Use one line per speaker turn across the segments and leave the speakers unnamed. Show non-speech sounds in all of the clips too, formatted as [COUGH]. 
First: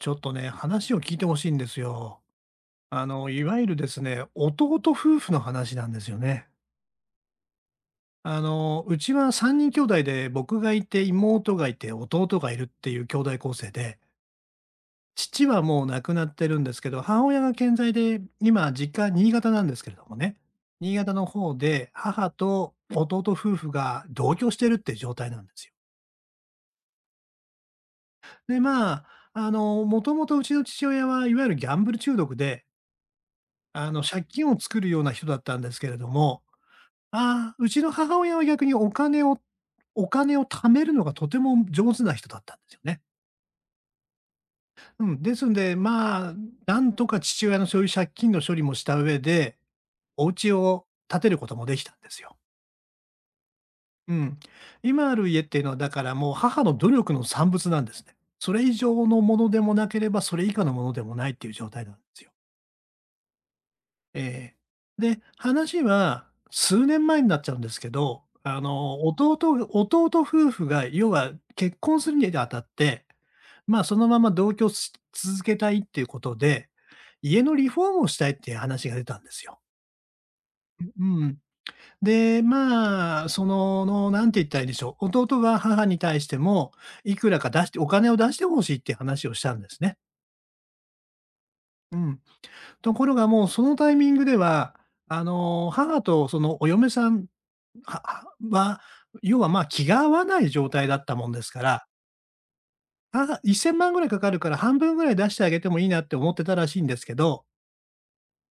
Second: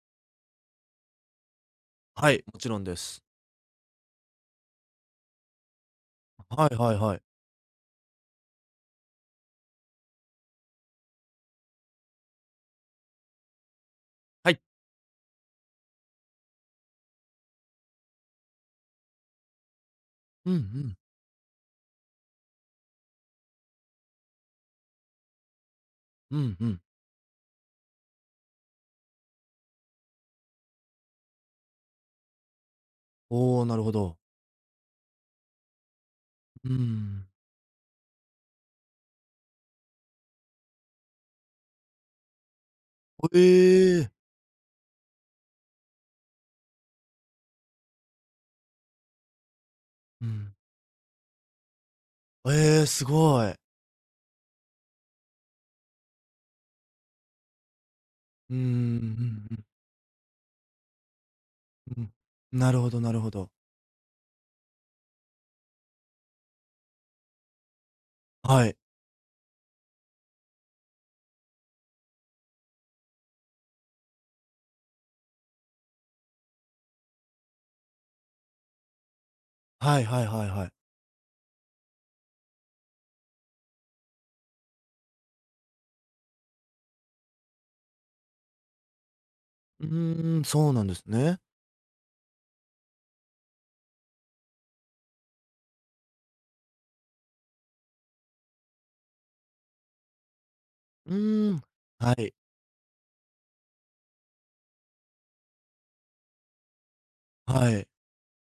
ちょっとね、話を聞いてほしいんですよ。
はい、もちろんです。
いわゆるですね、弟夫婦の話なんですよね。
はいはいはい。
うちは3人兄弟で、僕がいて、妹がいて、弟がいるっていう兄弟構成で、
はい。
父はもう亡くなってるんですけど、母親が健在で、今、実家、新潟なんですけれどもね、
うんう
新
ん。
潟の方で、母と弟夫婦が同居してるって状態なんですよ。
うんうん。
で、まあ、もともとうちの父親はいわゆるギャンブル中毒で、
おお、なるほど。
借金を作るような人だったんですけれども、
うーん。
うちの母親は逆にお金を貯めるのがとても上手な人だったんですよね。
ええ。
うん、ですんで、まあ、なんとか父親のそういう借金の処理もした上で、お
う
家
ん。
を建てることもできたんですよ。
ええ、すごい。
うん。今ある家っていうのはだからもう母の努力の産物なんですね。そ
うーん、
れ
う
以上のも
ん
の
う
で
ん、
もなければ、それ以下のものでもないっていう状態なんで
うん。
すよ。
なるほどなるほど。
ええ。で、話は数年前になっちゃうんですけど、あ
はい。
の、弟夫婦が要は結婚するにあたって、ま、そのまま同居し続けたいっていうことで、家のリフォームをしたいっていう話が出たんですよ。
はいはいはいはい。
うん。で、まあ、そのの、何て言ったらいいんでしょう、弟は母に対しても、いくらか出してお金を出してほしいっていう話をしたんです
う
ね。
ーん、そうなんですね。
うん。ところがもうそのタイミングでは、母とそのお嫁さんははは、要は、ま、気が合わない状態だった
う
もんです
ー
か
ん。
ら、
はい。
1000万ぐらいかかるから半分ぐらい出してあげてもいいなって思ってたらしいんですけど、
はい。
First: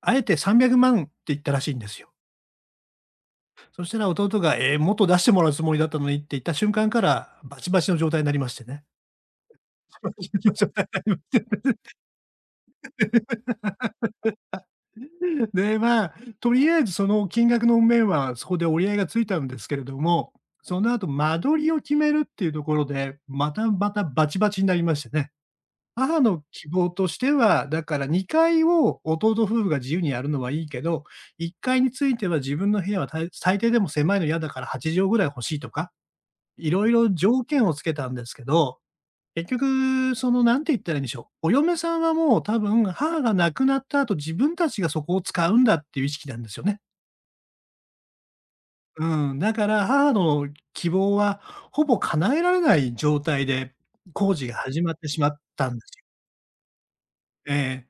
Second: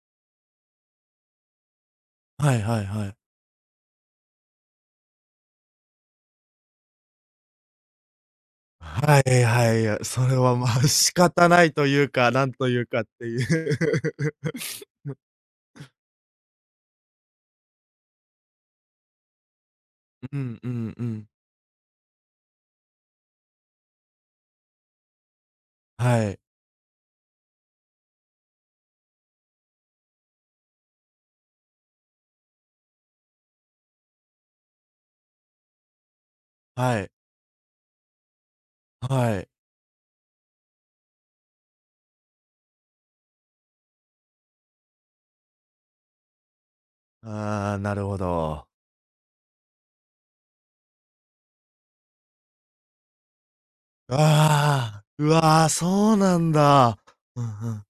あえて300万って言ったらしいんですよ。
はいはいはい。
そしたら弟が、ええ、もっと出してもらうつもりだったのにって言った瞬間から、バチバチの状態になりましてね。
はいはい。いや
[LAUGHS] バ
そ
チ
れ
バチの
は、
状
まあ、
態に
仕
なり
方
まし
ない
て。
というか、なんというかっていう。[LAUGHS]
で、まあ、とりあえずその金額の面はそこで折り合いがついたんですけれども、
うんう
その
んう
後
ん。
間取りを決めるっていうところで、またまたバチバチになりましてね。母
はい。
の希望としては、だから2階を弟夫婦が自由にやるのはいいけど、1階については自分の部屋はたい最低でも狭いの嫌だから8畳ぐらい欲しいとか、いろい
は
ろ
い。
条件をつけたんですけど、
は
結
い。
局そのなんて言ったらいいんでしょう、お嫁さんはもう多分、母が亡くなった後、自分たちがそこを使うんだっていう意識なんですよね。
ああ、なるほど。
うん、だから母の希望はほぼ叶えられない状態で工事が始まっ
ああ、
てしま
う
っ
わあ、
たんですよ。
そうなんだ。うんう
え
ん。
え。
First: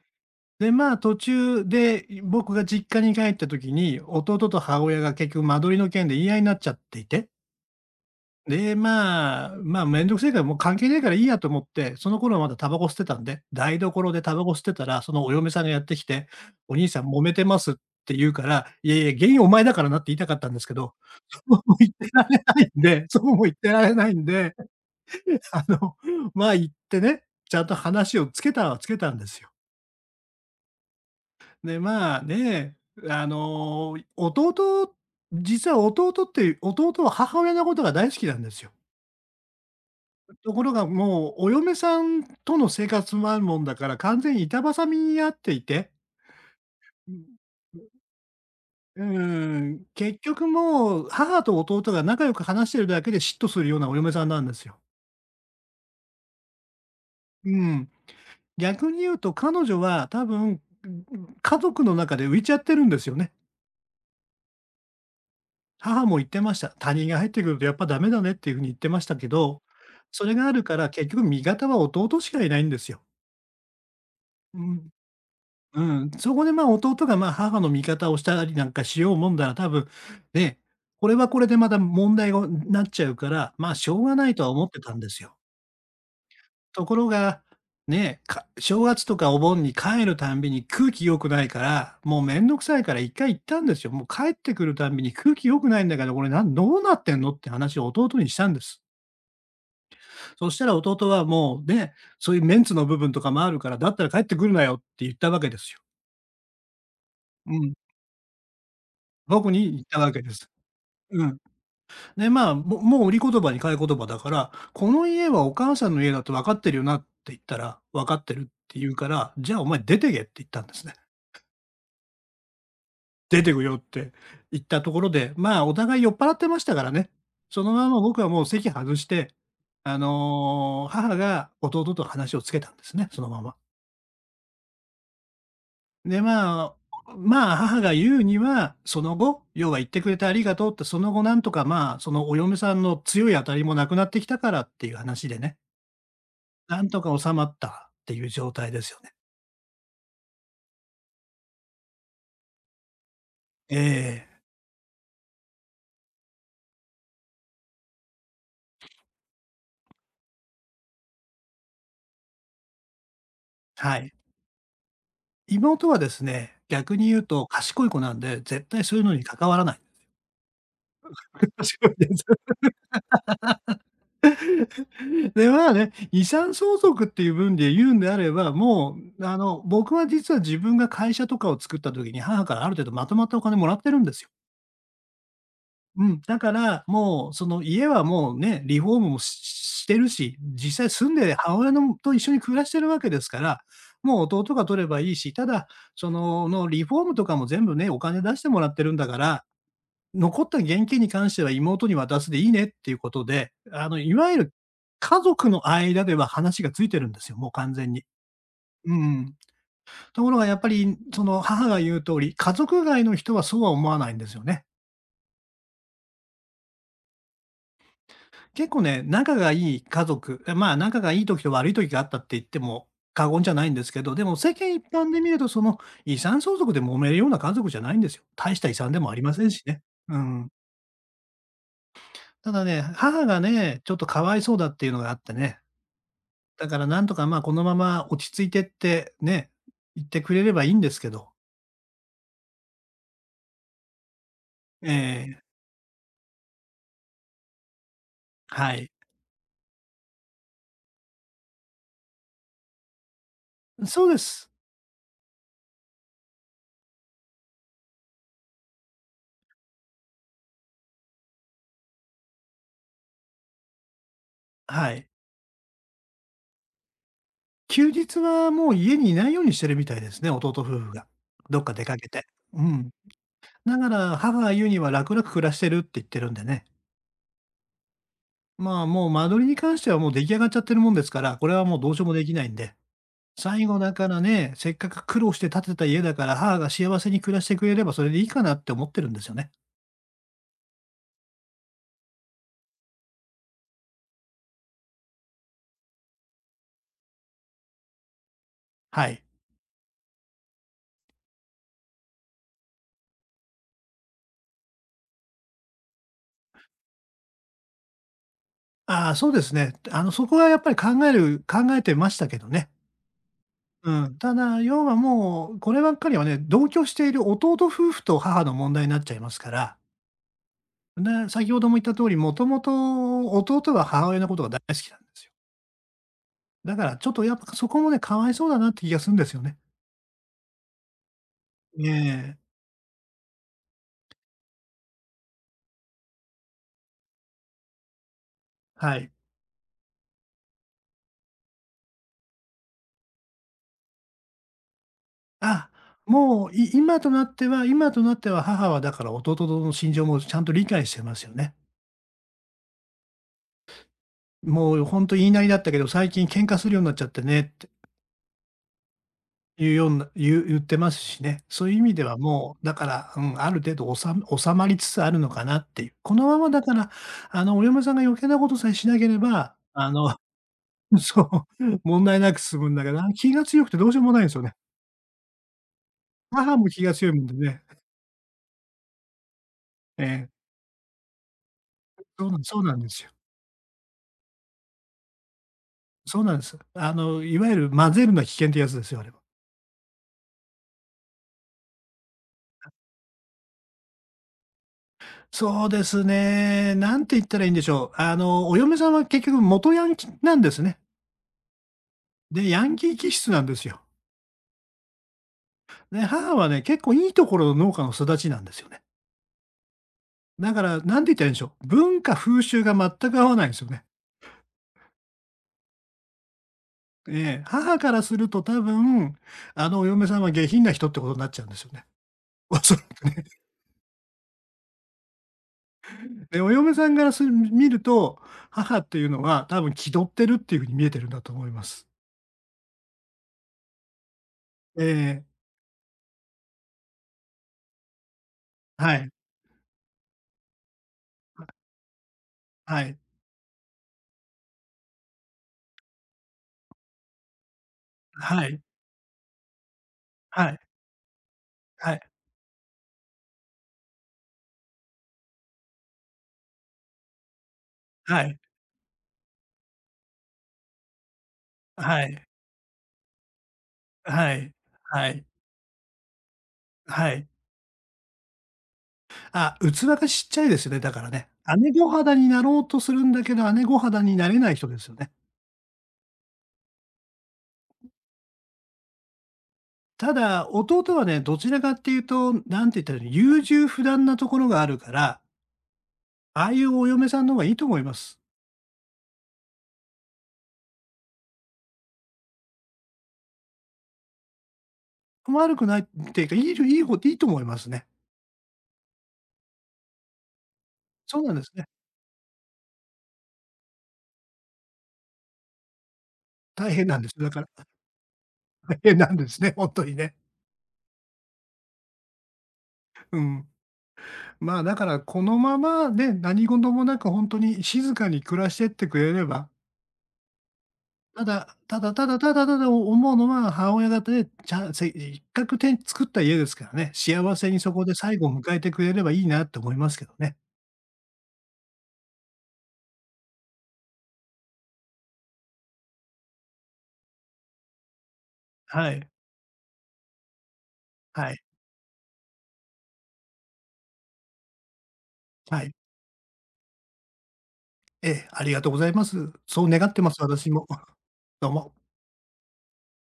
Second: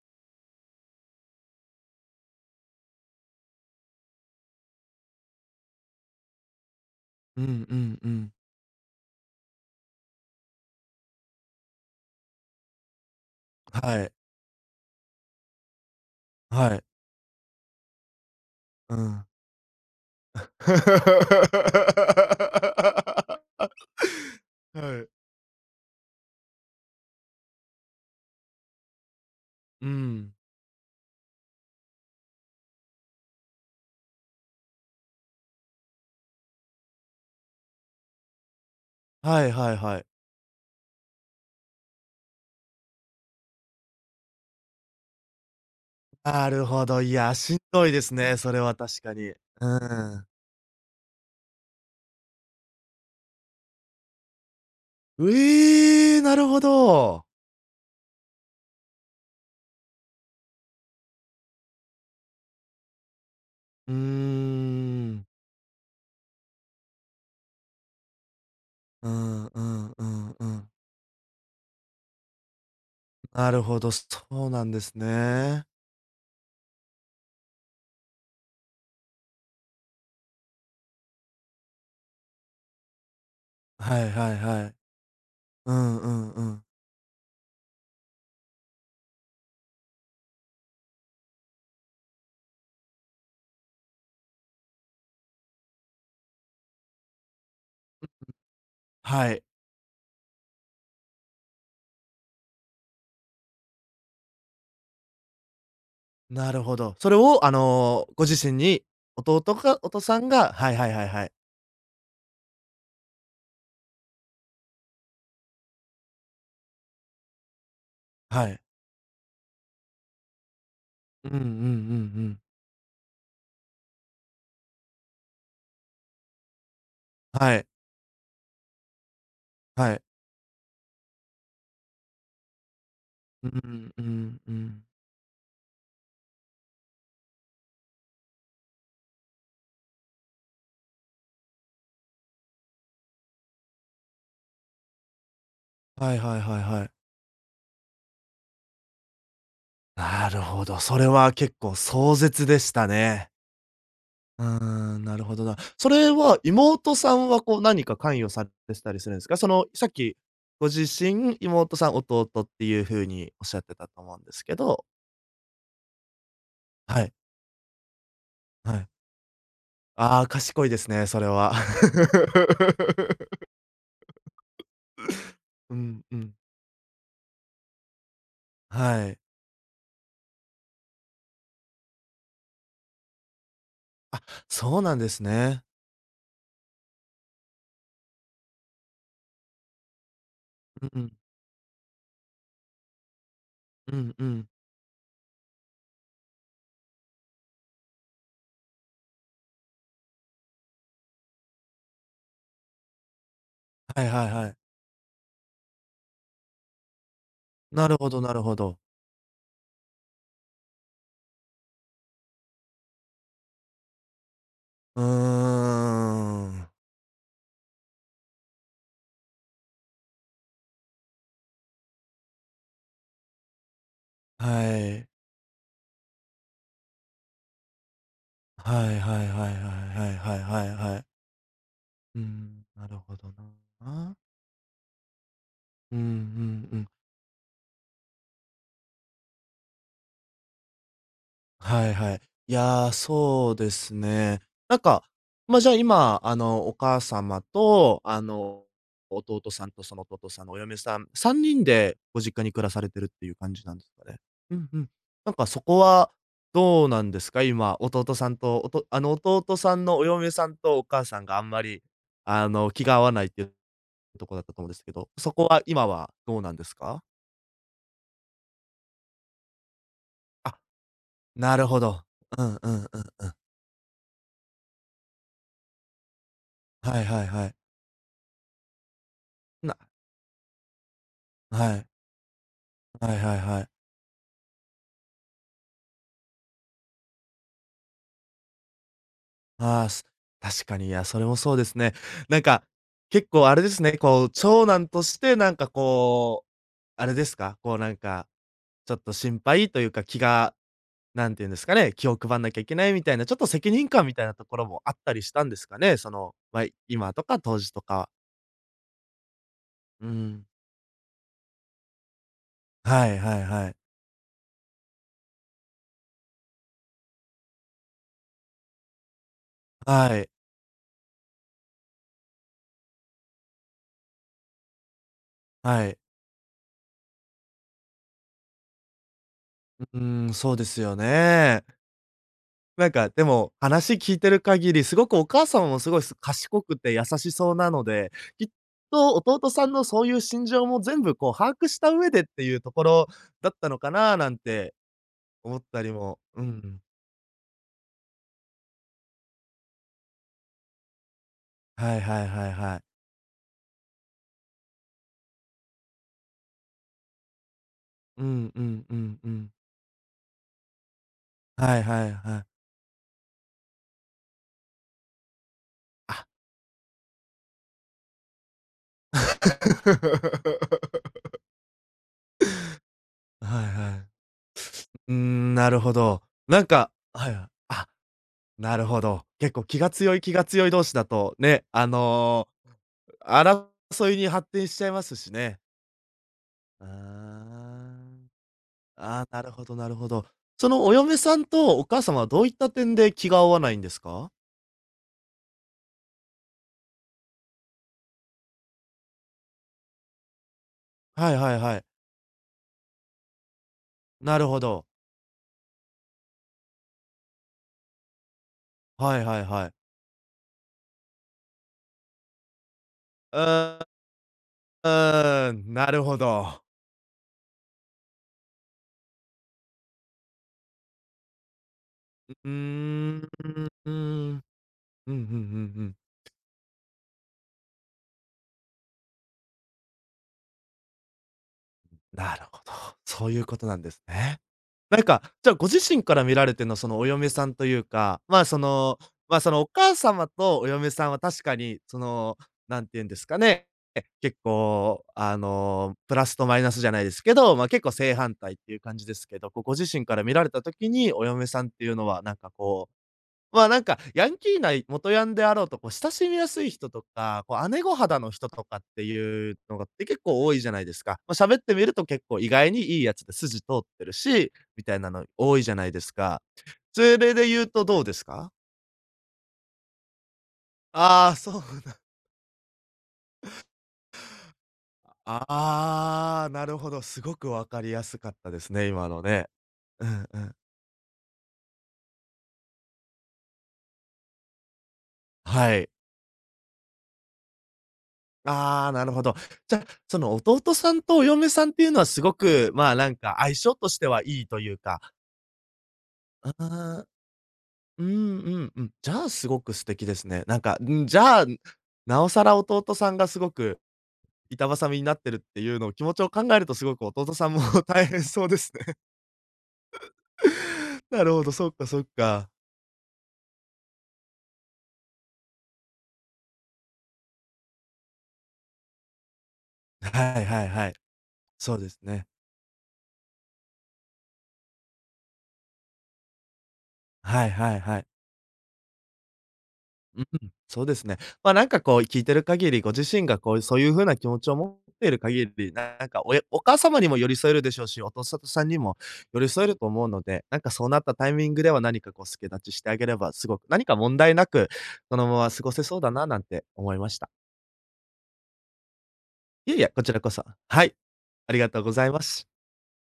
で、まあ、途中で僕が実家に帰った時に、弟と母親が結局間取りの件で言い合いになっちゃっていて、
うんうんうん。
で、まあ、まあ、めんどくせえからもう関係ねえからいいやと思って、その頃はまだタバコ吸ってたんで、台
は
所
い。
でタバコ吸ってたら、そのお嫁さんがやってきて、
は
お
い。
兄さん揉めてますって言うから、い
う
やいや、
ん。
原因お前だからなって言いたかったんですけど、[LAUGHS]
[LAUGHS]
そうも言ってられないんで、そうも言ってられないんで、
はい。
あの、まあ、言ってね、ちゃんと話をつけたはつけたんですよ。
うん。
で、まあね、あの、弟実は弟って弟は母親のことが大好きなんですよ。
はいはいはい。
ところがもうお嫁さんとの生活もあるもんだから、完全に板挟みにあっていて、
なるほど、
う
い
ん、
や、しんどいですね、それは確かに。う
結
ん。
局もう母と弟が仲良く話してるだけで嫉妬するようなお嫁さんなんですよ。
うえ、なるほど。
うん。逆に言うと彼女は多分、家族の中で浮いちゃってるんですよね。
うーん。
母も言ってました。他人が入ってくるとやっぱダメだねっていう風に言ってまし
う
たけ
んう
ど、
んう
それ
ん
が
う
ある
ん。
から結局味方は弟しかいないんですよ。
なるほどいやしんどいですねそれは確かにうんええなるほどうーんうんうんうんうんなるほどそう
う
なんで
ん。
すね。
うん。そこでまあ弟がまあ母の味方をしたりなんかしようもんだら多分、ね、これはこれでまた問題がなっちゃうから、まあしょ
は
う
い
がな
は
い
い
とは思
は
っ
い。
てたんですよ。
うんうんうん。
ところが、ね、正月とかお盆に帰るたんびに空気良くないから、もうめんどくさいから一回行ったんですよ。もう帰ってくるたんびに空気良くないんだけど、これなんどうなってんのって話を弟にしたんです。
はい、
そしたら弟はもうね、そういうメンツの部分とかもあるから、だったら帰ってくるなよって言ったわけですよ。
なるほど。それを、
うん。
ご自身に、弟
僕に
か
言っ
お
た
父
わ
さ
け
ん
です。
がはいはいはい
う
はい。
ん。で、まあ、もう売り言葉に買い言葉だから、この家はお母さんの家だと分かってるよなって言ったら、分かってるっ
はい。
て言うから、じゃあお前出てけって言ったんですね。
うんうんうんうん。
出てくよって言ったところで、まあ、お互い酔っ払ってましたからね。
は
そ
い、
のまま僕はもう席外して、
はい。
母が弟と話をつけたんですね、そのま
う
ま。
んうんうん。
で、まあ、まあ、母が言うには、その後、要は言ってくれてありがとうって、その後なんとか、まあ、そのお嫁さんの強い当たりもなくなってきたからっていう話でね、
はいはいはい
な
は
ん
い。
とか収まったっていう状態ですよね。
なるほど、それは結構壮絶でしたね。
ええ、
うーん、なるほどな。それは妹さんはこう何か関与されてたりするんですか？その、さっき、ご自身、妹さん、弟っていう風におっしゃってた
は
と
い。
思うんですけど
妹はですね、逆
は
に
い、
言うと賢い子なんで、絶
は
対
い。
そういうのに関わらない。
ああ、賢いですね、それ
[LAUGHS]
は。
賢いです。
[LAUGHS]
[LAUGHS] で、まあ
う
ね、
ん、う
遺
ん。
産相続っていう分で言うんであれば、も
はい。
う、僕は実は自分が会社とかを作った時に、母からある程度まとまったお金もらってるんです
あ、
よ。
そうなんですね。
うん、だから、もう、その家はもうね、リフォームもしてるし、実際
うんう
住
ん、
んで母親のと一緒に暮らしてるわけですから、
うん
もう
うん。
弟が取ればいいし、ただ、そのリフォームとかも全部ね、お金出してもらってるんだから、残った現金に関しては妹に渡すでいいねっていうことで、あの、
はい
い
は
わ
い
ゆ
は
る
い。
家族の間では話がついてるんですよ、もう完
な
全
る
に。
ほどなるほど。
うん。ところがやっぱり、その、母が言う通り、家族外の人はそうは思わないんですよね。
うーん。
結構ね、仲がいい家族、え、まあ、仲がいい時と悪い時があったって言っても過言じゃないんですけど、でも世間一
は
般で
い。
見ると、その、遺産相続で揉めるような家族じゃないんですよ。大した
は
遺
い
産
は
で
いはい
もあ
は
り
い
ません
は
しね。う
いはい
ん。
はいはい。う
ただ
ん、
ね、
なるほ
母
ど
がね、ちょっと
な。
かわいそうだっていうのがあってね、
うんうん
だか
う
ら
ん。
なんとか、まあ、このまま落ち着いてって、ね、行ってくれればいいんですけど。
はいはい。いやー、そうですね。なん
え
か、
え、
ま、あじゃあ、今、お母様と、
はい。
弟さんと、その弟さんのお嫁さん、3人でご実家に暮らされてるっていう感じなんですか
そうで
ね。
す。
うんうん。なんか、そこはどうなんですか？今、弟さんと、おと弟さんのお嫁さんとお母さんがあんまり、気が合わないっていうとこだったと思うんです
は
け
い。
ど、そこは今はどうなんですか？
休日はもう家にいないようにしてるみたいですね、弟
あ、
夫婦が。
な
どっ
る
か
ほ
出か
ど。
けて。
うん
う
うん
ん。
うん。
だから母が言うには楽々暮らしてるって言ってるんでね。
はいはいはい。
まあ、もう間取りに
な
関してはもう出来上がっちゃってるもんですから、これはも
は
う
い。
どうしようもできないんで。
はいはいは
最
い。
後だからね、せっかく苦労して建てた家だから、母が幸せに暮らしてくれればそれでいいかなって思ってるんですよね。
ああ、す確かに、いや、それもそうですね。なんか、結構あれですね、こう、長男としてなんかこう、あれですか、こうなんか、ちょっ
は
と
い。
心配というか、気が、なんていうんですかね、気を配んなきゃいけないみたいな、ちょっと責任感みたいなところもあったりしたんですかね？その、まあ、今とか当時とか。
ああ、そうですね。
う
そこ
ん。
はやっぱり考えてましたけどね。
はいはいはい。
うん。ただ、要はもう、こればっかりはね、同居している弟夫婦と母の問題になっちゃいますから、
はい。
ね、先ほども言った通り、もともと弟は母親のことが大好きなんですよ。
はい。
だからちょっとやっぱそこもね、かわいそうだなって気がするんですよね。
うーん、そうですよね。
ええ、
なんか、でも、話聞いてる限り、すごくお母様もすごいす賢くて優しそうなので、きっ
はい。
と弟さんのそういう心情も全部こう把握した上でっていうところだったのかななんて思っ
あ、
たりも、う
もう、
ん。
今となっては母はだから弟の心情もちゃんと理解してますよね。
はいはいはいはい。
もう本当言いなりだったけど、最近喧嘩するようになっちゃってねって。
うんうんうんうん。
いうような言ってますしね。そういう
は
意
い
味で
はい
は
はい。
もう、だから、うん、ある程度収まりつつあるのかなっていう。こ
あ
のままだから、あの、お嫁さんが余計なことさえしなければ、あの [LAUGHS]
[LAUGHS]。
そう、問題なく進むんだけど、気が
は
強
い
くてどうし
は
よう
い。
もないんですよね。
うーん、なるほど。
母
なん
も気
か
が強いもん
は
で
いはい。
ね。
あ。なるほど。結構気が
え
強い
え、
気が強い同士だと、ね、
そうなんですよ。
争いに発展しちゃいますしね。
そうなんです。
あ
あの、いわゆる混ぜるのは危険ってやつですよ、あれは。
あ。ああ、なるほどなるほど。そのお嫁さんとお母様はどういった点で気が合わないんですか？
そうですね。なんて言ったらいいんでしょう。あの、お嫁さんは結局元ヤンキーなんですね。
はいはいはい。
で、ヤンキー気質なんですよ。
なるほど。
ね、母はね、結構いいところの農家の育ちなんですよね。
はいはいはい。
だから、なんて言ったらいいんでしょう、文化風習が全く合わ
う
ないんですよ
ー
ね。
うーん、なるほど。
ええ、母からすると多分、あのお嫁さんは下品な人ってことになっちゃうんですよね。
う
[LAUGHS]
ー
おそらく。
ん。うん、うんうんうんうん。
で、お嫁さんから見ると、母っていうのは多分気取ってるっていう風に見えてるんだと思います。
なるほど、そういうことなんですね。
え
なんか、
え、
じゃあご自身から見られてのそのお嫁さんというか、まあ、そ
は
の、
い、
ま、そのお母様とお嫁さんは確かに、その、
は
なんて
い、
言うんですかね、結構、プラスとマイナスじゃないですけど、ま、あ結構正反
は
対っ
い、
ていう感じですけど、こうご自身から見ら
は
れ
い、
た時に、お嫁さんってい
は
う
い、
のはなんかこうまあ、なんか、ヤンキーな元ヤンであろうと、こう親しみやすい人とか、こう姉御肌
は
の
い、
人とかっていうのがって結構多いじゃないですか。ま、喋ってみる
は
と
い、
結構意外にいいやつで筋通ってる
はい、
し、みたいなの多いじゃないですか。そ
は
れ
い。
で言うとどうですか？
あ、器がちっちゃいですよね、だ
[LAUGHS]
からね。
ああ、そう
姉御
な
肌になろうとするんだけど、姉御肌になれない人ですよね。
ああ、なるほど、すごく分かりやすかったですね、今のね。う
た
んう
だ、
ん。
弟はね、どちらかっていうと、なんて言ったらいいの、優柔不断なところがあるから、
はい。
ああいうお嫁さんの方がいいと思います。
ああ、なるほど。じゃ、その弟さんとお嫁さんっていうのはすごく、まあ、なんか相性としてはいいというか
悪くないっていうか、
あ
いい方
あ、
いいと思いますね。
うんうんうん。じゃあ、すごく素敵ですね。なんか、ん、じ
そうなん
ゃ
で
あ、
すね。
なおさら弟さんがすごく板挟みになってるっていうのを気持ちを考える
大
とす
変
ご
なん
く
ですよ、だ
弟
から。
さんも [LAUGHS] 大変そうです
大
ね。
変なんですね、ほんとにね。
[LAUGHS] なるほど、そっかそっか。
うん。まあ、だからこのままね、何事もなくほんとに静かに暮らしてってくれれば、
はいはいはい。
ただ、
そうですね。
ただ思うのは、母親方で、ちゃんせ一角てん作った家ですからね、幸
は
せ
い
にそ
はい
こで
はい。
最後を迎えてくれればいいなって思いますけど
うん
ね。
うん、そうですね。ま、なんかこう聞いてる限り、ご自身がこうそういう風な気持ちを持っている限り、なんかおえお母様にも寄り添えるでしょうし、お父ささんに
は
も
い。
寄り添えると思うので、なんかそうなったタ
は
イ
い。
ミングでは何かこう助太刀してあげれば、すごく何か問題なく、そのまま
は
過
い。
ごせそうだななんて思いました。
ええ、ありがとうございます。そう
いえ
願
い
っ
え、
て
こ
ま
ち
す、
らこそ。
私も。
は
[LAUGHS]
い、
どう
ありが
も。
とうございます。